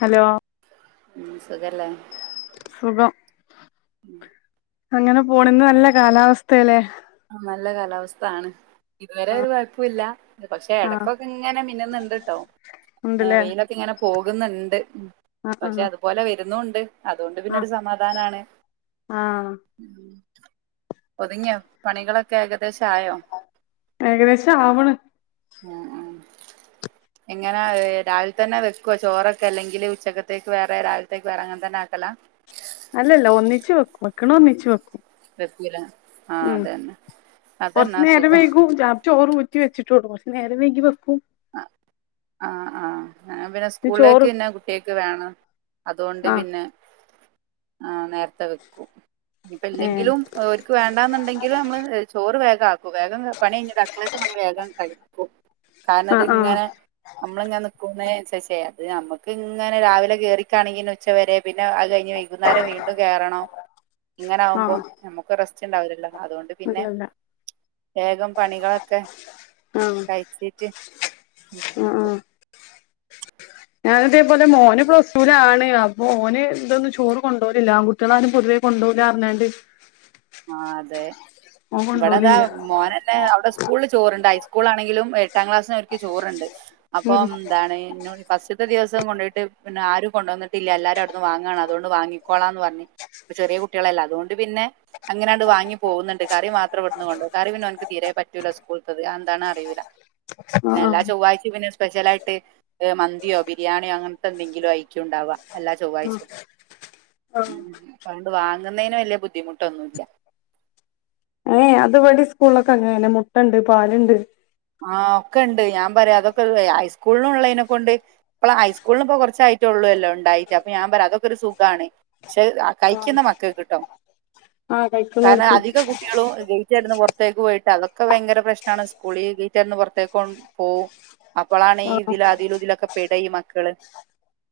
Hello സുഖല്ലേ സുഖം അങ്ങനെ പോണ് ന്നെല്ല ത്തെ കാലാവസ്ഥയല്ലേ ആ നല്ല കാലാവസ്ഥാണ് ഇതുവരെ ആഹ് ഒരു കൊയപ്പോല്ല പക്ഷെ ആഹ് എടയ്ക്കൊക്കെങ്ങനെ മിന്നുന്ന്ണ്ട്ട്ടോ ഉണ്ടല്ലേ വെയിലൊക്കെ ങ്ങനെ പോകുന്ന്ണ്ട് ആഹ് പക്ഷെ ആഹ് അതുപോലെ വരുന്നൂണ്ട് അതുകൊണ്ട് ആഹ് പിന്നൊരു സമാധാനാണ് ആഹ് ഒതുങ്ങിയ പണികളൊക്കെ ഏകദേശായോ ഏകദേശാവ്ണ് ആഹ് ആഹ് എങ്ങന രാവിലെ തന്നെ വെക്കുവ ചോറൊക്കെല്ലെങ്കില് ഉച്ചക്കത്തേക്ക് വേറെ രാവിലത്തേക്ക് വേറെ അങ്ങൻതന്നെ ആക്കല അല്ലല്ല ഒന്നിച്ച് വെക്കും വെക്കണ ഒന്നിച്ച് വെക്കും വെക്കൂല ആഹ് ഉം അതന്നെ കൊറച്ചു അതന്നാ നേരം സുഖം വെയ്കു [unintelligible] റ്റി വെച്ചിട്ടോട്ക്കും പക്ഷെ നേര വെയ്ഗി വെക്കു ആ പിന്നെ സ്കൂളിലേക്ക് പിന്നെ കുട്ടികക്ക് വേണം അതുകൊണ്ട് ആഹ് പിന്നെ ആ നേരത്തെ വെക്കു ഇപ്പ ഏഹ് ഇല്ലെങ്കിലും ് ഓര്ക്ക് വേണ്ടാന്നുണ്ടെങ്കിലാമ്മള് ചോറ് വേഗാക്കു വേഗം പണി ഇങ്ങനെ അടുക്കളേത്ത പണി വേഗം കഴിക്കും കാരണം ആഹ് ആഹ് ത്ങ്ങനെ നമ്മള്ങ്ങാ നിക്കുന്നേസരിച്ചെ അത് അമ്മക്ക് ങ്ങനെ രാവിലെ കേറിക്കാണെങ്കി ഉച്ച വരെ പിന്നെ അത് കയ്ഞ്ഞ് കുന്നേരം വീണ്ടും കേറണോം ഇങ്ങനാവുമ്പോ ആഹ് ഞമ്മക്കു റെസ്റ്റ് ഉണ്ടാവില്ലല്ലൊ അതോണ്ട് പിന്നെ അല്ലല്ല വേഗം പണികളൊക്കെ ആഹ് കയ്ച്ച് ജ് ഞാനിതേപോലെ മോന് പ്ലസ്ടുലാണ് അപ്പൊ ഓന് ഇതൊന്നും ചോറ് കൊണ്ടോലില്ല കുട്ട്യളാരും പൊതുവെ കൊണ്ടോലറിഞ്ഞാണ്ട് ആഹ് അതെ ഇവിടെതാ മോനന്നെ അവിടെ സ്കൂളിൽ ചോറ്ണ്ട് ഹൈസ്കൂളാണെങ്കിലും എട്ടാം ക്ലാസ്സിനാർക്ക് ചോറ്ണ്ട് ഉം അപ്പംദാണ് ഫസ്റ്റത്തെ ദിവസം കൊണ്ടൊയിട്ട് പിന്നാരും കൊണ്ടൊന്നിട്ടില്ല എല്ലാരവിടുന്ന് വാങ്ങാണ് അതൊണ്ട് വാങ്ങിക്കോളാന്ന് പറഞ്ഞ് ചെറിയ കുട്ട്യളല്ല അതുകൊണ്ട് പിന്നെ അങ്ങനാണ്ട് വാങ്ങി പോകുന്നുണ്ട് കറി മാത്രം ഇവിടുന്നു കൊണ്ടോം കറിപിന്നെ ഓൻക്ക് തീരേ പറ്റൂല്ല സ്കൂൾത്തത് അന്താന്ന് അറിയൂല്ല. ആഹ് ആഹ് പിന്നെല്ലാ ചൊവ്വായ്ച്ചേ സ്പെച്ചലായിട്ട് മന്തിയോ ബിരിയാണിയോ അങ്ങനത്തെന്തെങ്കിലും അയിക്കുണ്ടാവ എല്ലാ ചൊവ്വായ്ചേം അണ്ട് വാങ്ങുന്നേന് വല്യ ബുദ്ധിമുട്ടൊന്നും. ഏയ് അതുപടി സ്കൂൾലൊക്കെ അങ്ങനെന്നെ മുട്ടണ്ട് പാല്ണ്ട്. ആഹ് ഒക്കെണ്ട് ഞാൻ പറയ് അതൊക്കെ ഹൈസ്കൂളിനൊള്ളേനെക്കൊണ്ട്. അപ്പള് ഹൈസ്കൂളിന് ഇപ്പൊ കുറച്ചായിട്ടേള്ളൂല്ലേണ്ടായിട്ട് അപ്പൊ ഞാൻ പറയ് അതൊക്കെ ഒരു സുഖാണ് പക്ഷെ. കയ്ക്കുന്ന മക്കക്ട്ടോ ആ കാരണം കഴിക്കുന്നോൽക്ക് അധിക. കുട്ട്യളു ഗേറ്റ്ടന്ന് പൊറത്തേക്ക് പോയിട്ട് അതൊക്കെ ഭയങ്കര പ്രശ്നാണ് സ്കൂളിൽ. ഗേറ്റടന്ന് പൊറത്തേക് പോവും. അപ്പളാണ് ഈ ആ ഇതിലു അതിലു തിലൊക്കെ പെട ഈ മക്കള്.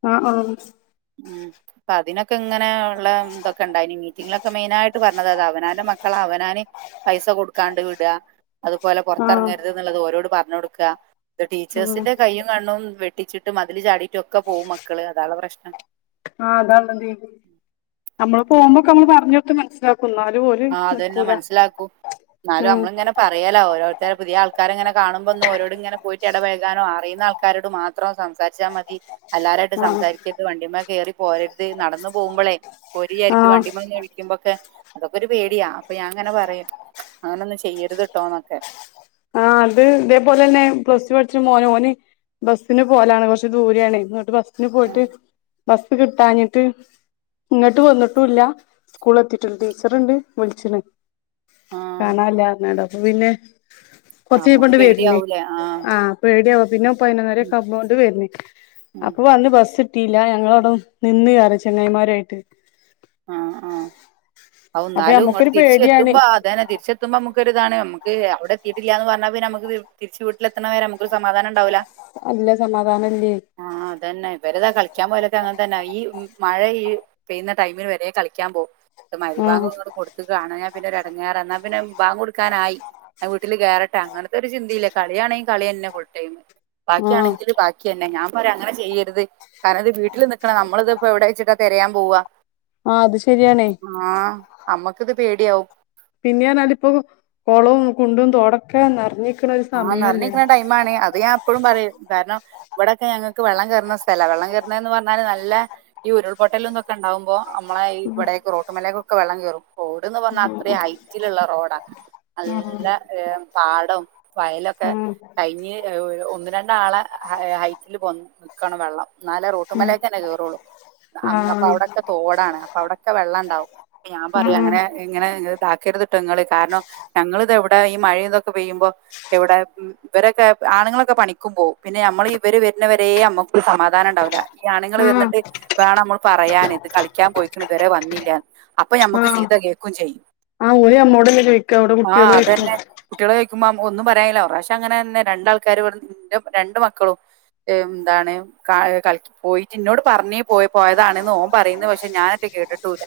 ആ ആ ആഹ് പ്പൊ അതിനൊക്കെ ങ്ങനെ ഉള്ള തൊക്കെണ്ടായിനി മീറ്റിങ്ങിലൊക്കെ മെയിനായിട്ട് പറഞ്ഞത് അത അവനാന്റെ മക്കള അവനാന്. പൈസ കൊടുക്കാണ്ട് വിട അതുപോലെ ആ പുറത്തിറങ്ങ ആ പറഞ്ഞുടുക്ക ഇത് ടീച്ചേഴ്സ്ന്റെ കയ്യും. കണ്ണും വെട്ടിച്ചിട്ട് മതില് ചാടിയിട്ടൊക്കെ പോവും മക്കള് അതാണ് പ്രശ്നം. ആഹ് അതാണ്തി നമ്മള് പോഉമ്പോക്കെ നമ്മള് പറഞ്ഞൊടുത്ത് മനസ്സിലാക്, ക്കുന്നാലും ഓല്. ആഹ് അതനെ നിക്കൂല മനസ്സിലാക്കൂ ന്നാലും ഉം നമ്മളിങ്ങനെ. പറിയാല്ലോ ഓരോരുത്തർ പുതിയ ആൾക്കാര് ങ്ങന കാണുമ്പോന്നും ഓരോട് ഇങ്ങനെ പോയിട് ഇടപഴകാനോ അറിയുന്ന ആൾ ക്കാരോട് മാത്രം സംസാര്ച്ചാമതി അല്ലാരായിട്ട് ആ സംസാരികെ ത് വണ്ടിമ്മ കയറി പോരരുത് നടന്നു പോകുമ്പോളെ ആ ഓരിചാരിക്കും വണ്ടിമ്മന്ന് വിളിക്കുമ്പോക്കെ. ഇവര് പേടിയാ അപ്പൊ ഞാൻ അങ്ങനെ പറയും അങ്ങന ഒന്നും ചെയ്യരുത് ട്ടോന്നൊക്കെ. ആഹ് അത് ഇതേപോലെന്നെ പ്ലസ് ടു പഠിച്ച മോന് ഓന് ബസ്സിന് പോലാണ് കൊറച്ച് ദൂരാണ് എന്നട്ട് ബസ്സിന് പോയിട്ട് ആഹ് ബസ് കിട്ടാഞ്ഞിട്ട്. ങ്ങട്ട് വന്നിട്ടുംല്ല സ്കൂൾ എത്തിട്ടില്ല ടീച്ചർണ്ട് വിളിച്ചിണ്. ആഹ് കാണാല്ലർഞ്ഞാണ്ട് അപ്പൊ പിന്നെ. നമ്മക്ക് കൊറച്ചീഞ്ഞപ്പണ്ട് വര്ണ് പേടിയാവൂലേ ആഹ് പേടിയവാ പിന്നെ ഉം പയ്നൊന്നരക്കമ്പോണ്ട് വര്ന്ന്. ഉം അപ്പൊ വന്ന് ബസ്ട്ടിയില്ല ഞങ്ങളവിട നിന്ന് അറയ ചെങ്ങായിമാരായിട്ട്. ആഹ് ആഹ് ഔ അപ്പൊ ന്നാലും ഇങ്ങട്ട് നമ്മക്കൊരു തിരിച്ച് പേടിയാണ് എത്തുമ്പാ ഇതന്നെ തിരിച്ചെത്തുമ്പോ നമുക്കരിതാണ് നമുക്ക് അവിടെ എത്തിയിട്ടില്ല എന്ന് പറഞ്ഞാ പിന്ന നമുക്ക് തിർ തിരിച്ച് വീട്ടിലത്തണവരെ നമുക്ക് ഒരു സമാധാനംണ്ടാവുല്ല. അല്ല സമാധാനംല്ലയ്. ആഹ് അതന്നെ ഇവരെതാ കളിക്കാൻ പോയാലൊക്കെ അങ്ങൻതന്നെ ഈ മഴയ് പെയ്യുന്ന ടൈമിൽ വരെ കളിക്കൻ പോവും. ത് മഹ്‌രിബാങ്ക് ആഹ് ഇങട് കൊടുത്ത് കാണഞാ പിന്നെ ഒരു ഇടങ്ങാറ ന്നാ പിന്നെ ബാങ്ക് കൊടുക്കാനായി. അഹ് വീട്ടില് കേറട്ടെ അങ്ങൻത്തെ ഒരു ചിന്തീല്ല കളിയാണെ കളി തന്നെ ഫുൾ ടൈം. ആഹ് ബാക്കിയാണെങ്കിൽ ബാ ക്കെന്നെ ഞാൻ പറയാ അങ്ങനെ ചെയ്യരുത് കാരണംത് വീട്ടിൽ നിക്കണ നമ്മളത്പ്പോ എവിടെ ച്ചിട്ടാ തിരയാൻ പോവ ആഹ് അത് ശരിയാണേ. ആഹ് അമ്മക്കത് പേടിയാവും. പിന്നെർഞ്ഞാണ്ട് നാല പ്പോ കുളവും കുണ്ടും തോടക്കെ നിറഞ്. ആഹ് നിറഞ്ഞക്ണ ടൈം ആണ് അത് ഞാൻ എപ്പോഴും പറയും കാരണം. ഇവിടെക്കെ ഞങ്ങക്ക് വെള്ളം കേർണ സ്ഥല വെള്ളം കേർണെന്ന് പറഞ്ഞാല് നല്ല ഈ ഉരുൾപൊട്ടലും തൊക്കെണ്ടാവുമ്പോ. അമ്മളെ ഇ ഇബടെക് റോട്ടുമലേക്കൊക്കെ വെള്ളം കേറും. റോഡന്ന് പറഞ്ഞാ ആഹ് അത്രയും ഹൈറ്റില്ള്ള റോഡാ നല്ല പാടം. വയലൊക്കെ ആഹ് കഴിഞ് ഒന്ന് രണ്ടാളെ ഹൈറ്റിൽ പോ. ക്കാണ് വെള്ളം നാല ആഹ് റോട്ടുമലേക്കന്നെ കേറുള്ളൂ. അങ് അപ്പൊ ആഹ് അവിടെക്കെ തോടാണ് അപ്പൊ അവിടെക്കെ വെള്ളണ്ടാവും ഹ് ഞാൻ ആഹ് പറയാ ആഹ് അങ്ങനെ. ഇങ്ങനെ ഹ് ഇതാക്കര്ത്ട്ടൊ ങ്ങള് കാരണം ഞങ്ങള്തെവിടെ ഈ മഴീ തൊക്കെ പെയ്യുമ്പോ. എവിടെ ഇവരൊക്കെ ആണുങ്ങളൊക്കെ പണിക്കുമ്പോകും പിന്നെ നമ്മൾ ഇവർ വരുന്നവരെ നമ്മക് സമാധ ധാനണ്ടാവ് ല്ല ഈ ആണുങ്ങൾ ആഹ് വന്നിട്ട് വേണം മ്മൾ പറയാന് ഇത് കളിക്കാൻ പോയിക്ണ് ഇതരെ വന്നില്ല. അപ്പൊ ഞമ്മക്ക് ആഹ് സീത കേക്കും ചെയ്യും ആഹ് അവര് നമ്മോടല്ലേ ചോയ്ക്ക വിടെ കുട്ട്യേളോയ്ക്ക കുട്ട്യേളെഴിക്കുമ്പോ അമ്മോ ഒന്നും പറയായ്ല്ല ഒറാശം അങ്ങനെന്നെ രണ്ടാൾക്കാർ [unintelligible] ന്റെ രണ്ട് മക്കളും എംന്താണ് കാ ഏഹ് കളിക്ക് പോയിറ്റ് ഇന്നോട് പറന്നീ പോയ് പോയതാണെന്ന് ഓൻ പറയുന്നു പക്ഷെ ഞാനറ്റ് കേട്ടിട്ടൂല്ല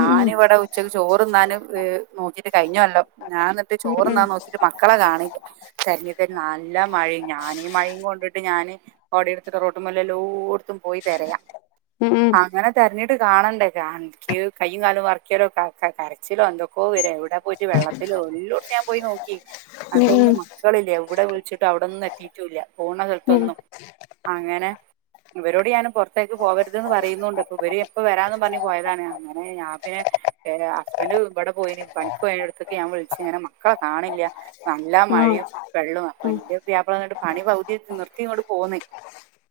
ഉം ഇവിട ഉച്ചയ്ക്ക് ചോറ്ന്നാന് ഏഹ് നോക്കിട്ട് കഴിഞ്ഞഒല്ലോ ഞാൻ എന്നിട്ട് ഉം ഉം ചോറ്ന്നാ നോ ട്ട് മക്കളെ കാണില്ല തെര്ഞ് തെര്ഞ് നല്ല മഴയും ഞാൻ ഈ മഴയും കൊണ്ടിട്ട് ഞാന് കൊടടുത്തിട്ട് റോട്ടുമ്മലെല്ലോട്ത്തും പോയി തെരയാ ഉം ഉം അങ്ങനെ തെരഞ്ഞിട്ട് കാണണ്ടേ കാ ഇൻക്ക് കൈയ്യും കാലും വെറക്കലോട്ടാ ക കരച്ചിലോ എന്തൊക്കോ വെരാ വിട പോയിട്ട് വെള്ളത്തിലോ എല്ലോടുത്തും ഞാൻ പോയി നോക്കി ഉം ഉം അട്ടൊന്നും ഉം മക്കളില്ല എവിടെ വിളിച്ചിട്ടും അവിടൊന്നും എത്തീട്ടും ഇല്ല പോണ ഉം സ്ഥലത്തൊന്നും അങ്ങനെ ഇവരോട് ഞാൻ പൊറത്തേക്ക് പോകരുത് എന്ന് പറയുന്നൂണ്ട് അപ്പൊ ഇവര് ഇപ്പ വെരാന്നും പറഞ്ഞ് പോയതാണ് അങ്ങനേ ഞാൻ പിന്നെ [unintelligible] ഹസ്ബൻഡ് ഇബടെ പോയീന് പണിക്ക് പോയേന്റ അടുത്തക്ക് ഞാൻ വിളിച്ച് ഇങ്ങനെ മക്കളെ കാണില്ല്യാ നല്ല ഉം മഴയും വെള്ളവും അപ്പൊ ഉം എന്റെ പുയ്യാപ്പള വന്നിട്ട് പണി പകുതി വച്ച് നിർത്തി ഇങ്ങോട് പോന്ന്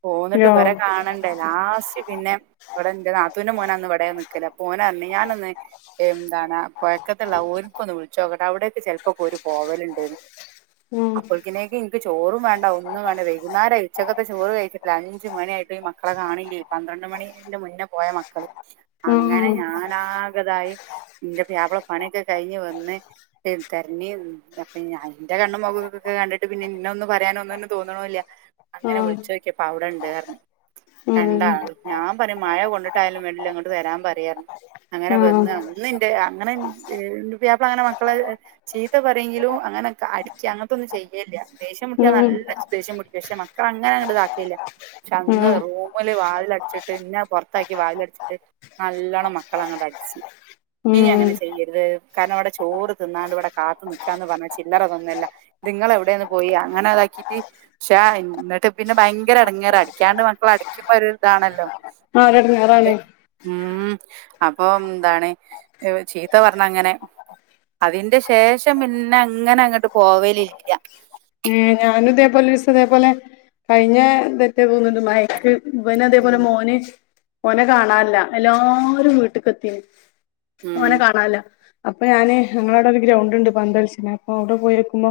പോന്നിട്ട് യോ ഇവരെ കാണ ണ്ടേ ലാസ്റ്റ് പിന്നെ ഇവിടെ എന്റെ നാത്തൂന്റെ മോൻ അന്ന് ഇവിടെയാ നിക്കല് അപ്പൊ ഓനാ പറഞ്ഞ് ഞാനൊന്ന് എന്താണ് ആഹ് പഴക്കത്തുള്ള ഓർക്ക് ഒന്ന് വിളിച്ചോക്കട്ടെ അവിടെയൊക്കെ ചെലപ്പോക്കെ ഒരു പോവല്ൺ ഉം അപ്പോൾക്കിനേക്ക് എനിക്ക് ചോറും വേണ്ട ഒന്നും വേണ്ട വൈകുന്നേരായി ഉച്ചക്കത്തെ ചോറ് കഴിച്ചപ്ലെ അഞ്ച് മണിയായിട്ട് മ ക്കളെ കാണില്ലേ പന്ത്രണ്ട് മണീന്റെ മുന്ന പോയ മക്കള് അങ്ങനെ ഉം ഞാനാക ഇതായി എന്റെ പുയ്യാപ്പള പണീക്കെ കഴിഞ്ഞ് വന്ന് [unintelligible] തെരഞ്ഞി പിന് ഞായ് എന്റെ കണ്ണും മൊഖോക്കക്ക കണ്ടിട്ട് പിന്നെ ഇന്നെ ഒന്നും പറയാനൊന്നുംനും തോന്നണോല്ല്യാ ഉം അങ്ങനെ ഉം വിളിച്ചോക്കിയപ്പ അവിട ഇണ്ട് ആർന്നു രണ്ടാളും ഞാൻ പറയും മഴ കൊണ്ടിട്ടായാലും വേണ്ടില്ല ഇങ്ങോട്ട് വെരാൻ പറയാഞ് അങ്ങനെ വെന്ന് ആഹ് അന്ന് എന്റെ അങ്ങനെ [unintelligible] പുയ്യാപ്പ ള അങ്ങനെ മക്കളെ ചീത്ത പറയെങ്കിലും അങ്ങനൊക്കെ അടിക്യാ അങ്ങനത്തൊന്നും ചെയ്യല്യാ ദേഷ്യം മുട്ടിയാ ഉം നല്ല ച് ദേഷ്യം പിടിക്കും പക്ഷെ മക്കള അങ്ങനെ അങ്ങട് ഇതാക്കയില്ല പക്ഷെ അന്ന് ഉം റൂമില് വാതിൽ അടച്ചിട്ട് ഇന്ന പൊറത്താക്കി വാതിൽ അടച്ചിട്ട് നല്ലോണം മക്കളെ അങ്ങോട്ട് അടിച്ച് ഇനി ഉം അങ്ങനെ ചെയ്യരുത് കാരണം അവിടെ ചോറ് തിന്നാണ്ട് ഇവിടെ കാത്തു നിക്കാന്ന് പറഞ്ഞച്ച് ചില്ലറ തന്നല്ല നിങ്ങൾ എവിടെയാന്ന് പോയി അങ്ങനെ അതാക്കീട്ട് ക്ഷാ എന്നിട്ട് പിന്നെ ഭയങ്കര എടങ്ങേറാ അടിക്കാണ്ട് മക്കൾ അടിക്കുമ്പോ ഒരു ഇതാണല്ലോ ആഹ് ഒര് അതെ. എടങ്ങേരാണ് ഉം അപ്പോ എന്താണ് ഏഹ് ചീത്ത പറഞ്ഞ അങ്ങനെ അതിന്റെ ശേഷം പിന്ന അങ്ങനെ അങ്ങട്ട് പോവലില്ല ഉം ഞാനും ഇതേപോലെ ഒരു ദിസം ഇതേപോലെ കഴിഞ്ഞേ ഇതാറ്റെ തോന്നിണ്ട് ഇവനും അതേപോലെ ഉം. മോന് മോനെ കാണാനില്ല എല്ലാവരും വീട്ട്ക്കെത്തീന് ഉം. മോനെ കാണാനില്ല അപ്പൊ ഞാന് ഞങ്ങളവിട ഒരു ഗ്രൗണ്ട് ഉണ്ട് പന്തളിച്ചിനെ അപ്പൊ അവിടെ പോയിക്കുമ്പോ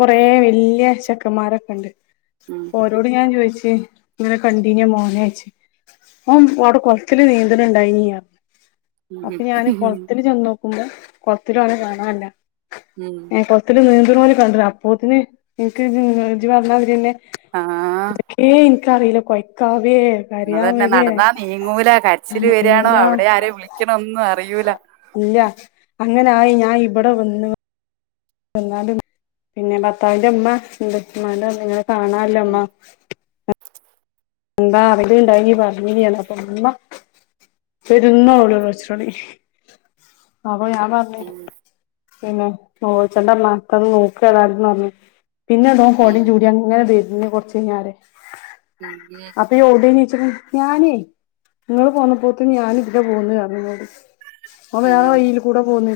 കൊറേ വെല്യ ചെക്കന്മാരൊക്കെ ഉണ്ട് ഉം അപ്പൊ ഓരോട് ഞാൻ ചോയിച്ച് ഇങ്ങനെ കണ്ടീന്യോ മോനേച്ച് മോൻ അവിടെ കൊളത്തില് നീന്തലുണ്ടായിനീയാ അപ്പൊ ഞാന് കൊളത്തില് ചെന്നോ ക്കുംമ്പം കൊളത്തിലും അവനെ കാണാനില്ല ഉം. ഏഹ് കൊളത്തില് നീന്തണ പോലെ കണ്ട് അ പോത്തിന് ഇൻക്ക് ഇജ്ജ് പറഞ്ഞതിരിയെന്നെ ആഹ് അതൊക്കേ എനിക്കറിയില് കോയക്കാവേ അന്നത് തന്നെ നടന്നാ നീങ്ങൂലാ കരച്ചില് വെരണോ നീങ്ങൂല അവിടെ ആരെ വിളിക്കണോ ഒന്നും അറിയൂലാ ഇല്ല അങ്ങനായി ഞാൻ ഇവിടെ വന്ന് എന്നാലും പിന്നെ ഭർത്താവിന്റെ ഇമ്മ ഇമ്മാന്റോടിങ്ങെനെ കാണാനില്ലാ ഉം. ഇമ്മാ എന്താ അരേണ്ടായിന് പറഞ്ഞിന് എന്നൊക്കെ ഇമ്മ പെരന്നോളോളീച്ചോളീ അപ്പ ഞാ ഉം. പിന്നെ നേലോൽചണ്ടമാ നോക്ക വരാനുണ്ട് പറഞ്ഞ് പിന്നെണ്ടോ ഉം. കോടയും ചൂടി അങ്ങനെ വെര്ന്ന് കുറച്ച് കഴിഞ്ഞരെ മ് അ അപ്പ എവിടെണീച്ചന് ഞാനേ നിങ്ങള് പോന്നപ്പോത്തന്നെ ഞാൻ ഇവിടെ പോന്ന് പറഞ്ഞെന്നോട് ഓ വേറെോ ഉം. വയീല് കൂടെ പോന്ന്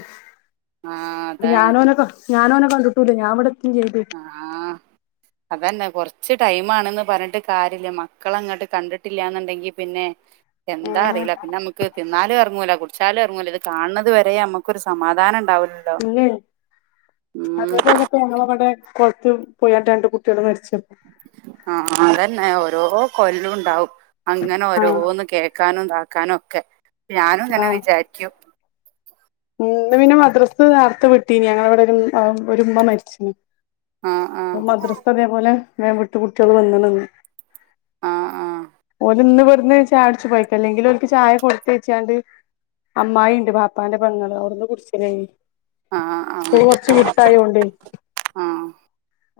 ആഹ് അപ്പ അതാണ്. ഞാനോനൊക്കെ ഞാനോന കിണ്ടിട്ടൂല്ല ഞൻവിടത്തും ചെയ്ത്ക്ക് അ ആഹ് അതന്നെ കൊറച്ച് ടൈമാണ്ന്ന് പറഞ്ഞിട്ട് കാര്യല്ല മക്കള അങ്ങട്ട് കണ്ടിട്ടില്ലാന്നുണ്ടെങ്കി പിന്നെ എന്താ ഏഹ് അറിയില്ല പിന്നെ നമ്മക്ക് തിന്നാലും എറങ്ങൂല കുടി കുടിച്ചാലും എറങ്ങൂല്ല ഇത് കാണണത് വരെ നമ്മക്കൊരു സമാധാനം ഉണ്ടാവൂലല്ലോ ഇല്ലേ ഉം അതേപോലെ ഇപ്പ ഞങ്ങളെവിടെ കൊളത്ത് പോയാട്ട് രണ്ട് കുട്ടികള് മരിച്ച് ആഹ് ആഹ് അതന്നെ ഓരോ കൊല്ലും ഉണ്ടാവും അങ്ങനെ ആഹ് ഓരോന്ന് കേക്കാനും ഇതാക്കാനും ഒക്കെ ഞാനും ഇങ്ങനെ വിചാരിക്കും ഉം ഇന്ന് പിന്നെ മദ്രസ്സ് നേർത്തെ വിട്ടീനി ഞങ്ങളെ ഇവിടെ ഒരു ഉം ഒരുമ്മ മരിച്ചീന് ആ ആ മദ്രസ്സത്തെ അതേപോലെ വേം വിട്ടു കുട്ട്യോള് വന്നണ്ന്ന് ആ ആ ഓല്ന്ന് ഇവിടുന്ന് ചായകുടിച്ചു പോയി അല്ലെങ്കില് ഓലിക്ക് ചായ കൊടുത്തയച്ചാണ്ട് അമ്മായിണ്ട് ബാപ്പാന്റെ പെങ്ങള അവുടുന്ന് കുടിച്ചിലായിനി ആ ആ സ്‌കൂള് കൊർച്ച് വിട്ടായോണ്ടെ ആ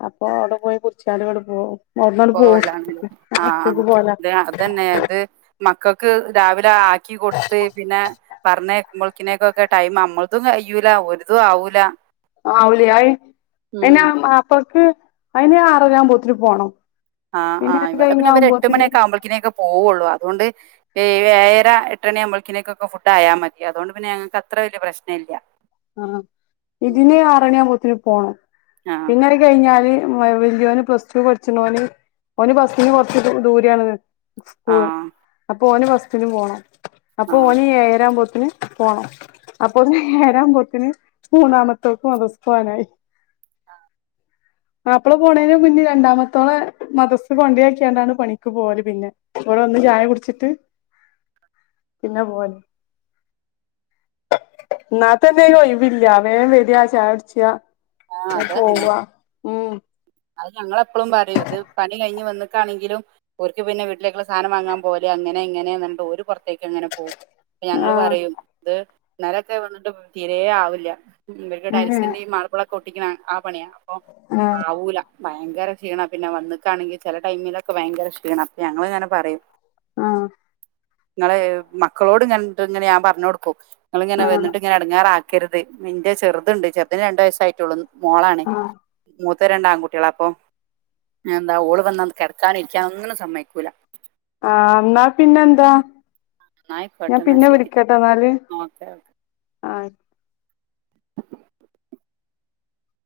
അപ്പൊ അവിടെ പോയി കുടിച്ചാട് ഇങ്ങട് പോവും അവിടുന്നാണ്ട് പോവും പോവലാണല്ലേ ആഹ് സ്കൂൾക്ക് ആഹ് പോവലാ [unintelligible] അതന്നെ ഇത് മക്കക്ക് രാവിലെ ആക്കി കൊടുത്ത് പിന്നെ പറഞ്ഞയക്കുമ്പോൾക്കിനേക്കൊക്കെ ടൈം അമ്മളതും കയ്യൂല ഓലതും ആവൂല ആവൂലെ അയി അയ്ന് ഉം അം അപ്പക്ക് അയിന് ആറരാവുമ്പോത്തിന് പോണം ആഹ് പിന്നെ ആഹ് അത് ഇവിടെ പിന്നെ ഇവര് എട്ട് കഴിഞ്ഞാവുമ്പോത്തിന് മണിയൊക്കെയാകുമ്പോളക്കിനെക്കെപോവുള്ളൂ അതുകൊണ്ട് ഏയ് ഏയര എട്ടണിയാകുമ്പളേക്കിനേക്കൊക്കെ ഫുഡ് ആയാ മതി അതുകൊണ്ട് പിന്നെ ഞങ്ങക്ക് അത്ര വലിയ പ്രശനയില്ല ആഹ് ഇതിന് ആറണി ആവുമ്പളത്തിന് പോണം ആഹ് പിന്നെ കഴിഞ്ഞാല് വ വെല്യോന് പ്ലസ്ടു പഠിച്ചണോന് ഓന് ബസ്സിന് കൊറച്ച് ദൂ ദൂര ആണ് പൂവാ ആഹ് അപ്പൊ ഓന് ബസ്സിന്പോണം അപ്പൊ ആഹ് ഓന് ഏയരാവുമ്പോത്തിന് പോണം അപ്പൊ ഏരാവുമ്പോത്തിന് മൂന്നാമത്തോക്ക് മദ്രസ്സ പോവാനായി ആഹ് മാപ്പള പോണേനെ മുന്നേ രണ്ടാമത്തോളെ മദ്രസ്സെ കൊണ്ടിയാക്കിയാണ്ടാണ് പണിക്ക് പോവല് പിന്നെ ഓള് വന്ന് ചായ കുടിച്ചിട്ട് പിന്നെ പോവല് ഇന്നാത്തന്നെ ഒരൊയിവില്ല വേം വെരാ ചായ കുടിച്ചാ ആഹ് ഞാൻ അത് തന്നെ പോവാ ഉം അത് ഞങ്ങളെപ്പളും പറയും ഇത് പണി കഴിഞ്ഞ് വന്ന്ക്കാണെങ്കിലും ഓര്ക്ക് പിന്നെ വീട്ടിലേക്കുള്ള സാധനം വാങ്ങാൻ പോവല് അങ്ങനെ ഇങ്ങനെ പറഞ്ഞിട്ട് ഓര് പൊറത്തേക്ക് അങ്ങനെ പോകും അപ്പ ഞങ്ങള് ആഹ് പറയും ഇത് ഇന്നലൊക്കെ [unintelligible] തീരേ ആവില്ല ഇവർക്ക് ഉം ടൈൽസിന്റെ ഈ മാർബിളൊക്കെ ഒട്ടിക്കണ ആ പണിയാ അപ്പൊ ആഹ് ആവൂല ഭയങ്കര ക്ഷീണാ പിന്നെ വന്നക്കാണെങ്കിൽ ചില ടൈമിലൊക്കെ ഭയങ്കരക്ഷീണാ അപ്പ ഞങ്ങൾ ഇങ്ങനെ പറയും ആഹ് ഇങ്ങള് മക്കളോട് ഇങ്ങൻട്ട് ഇങ്ങനെ ഞാൻ പറഞ്ഞ് കൊടുക്കും ഇങ്ങളിങ്ങനെ ആഹ് വന്നിട്ട് ഇങ്ങനെ എടങ്ങാറാ ക്കരുത് ഇന്റെ ചെറുതുണ്ട് ചെറുതിന് രണ്ടു വയസായിട്ടുള്ളൂ മോളാണെ ആഹ് മൂത്ത് മൂത്ത രണ്ടാൺകുട്ടികളാ അപ്പൊ എന്താ ഓള് വന്നാ ഒന്ന് കെടക്കാനും ഇരിക്കാനൊന്നിനും സമ്മയിക്കൂല്ല ആഹ് ഇന്നാ പിന്നെ എന്താ ഞാൻ എന്നായിക്കോട്ടെ എന്നാ പിന്നെ ശരി വിളിക്കട്ടാ എന്നാല് ഓക്കെ ഓക്കെ ആഹ്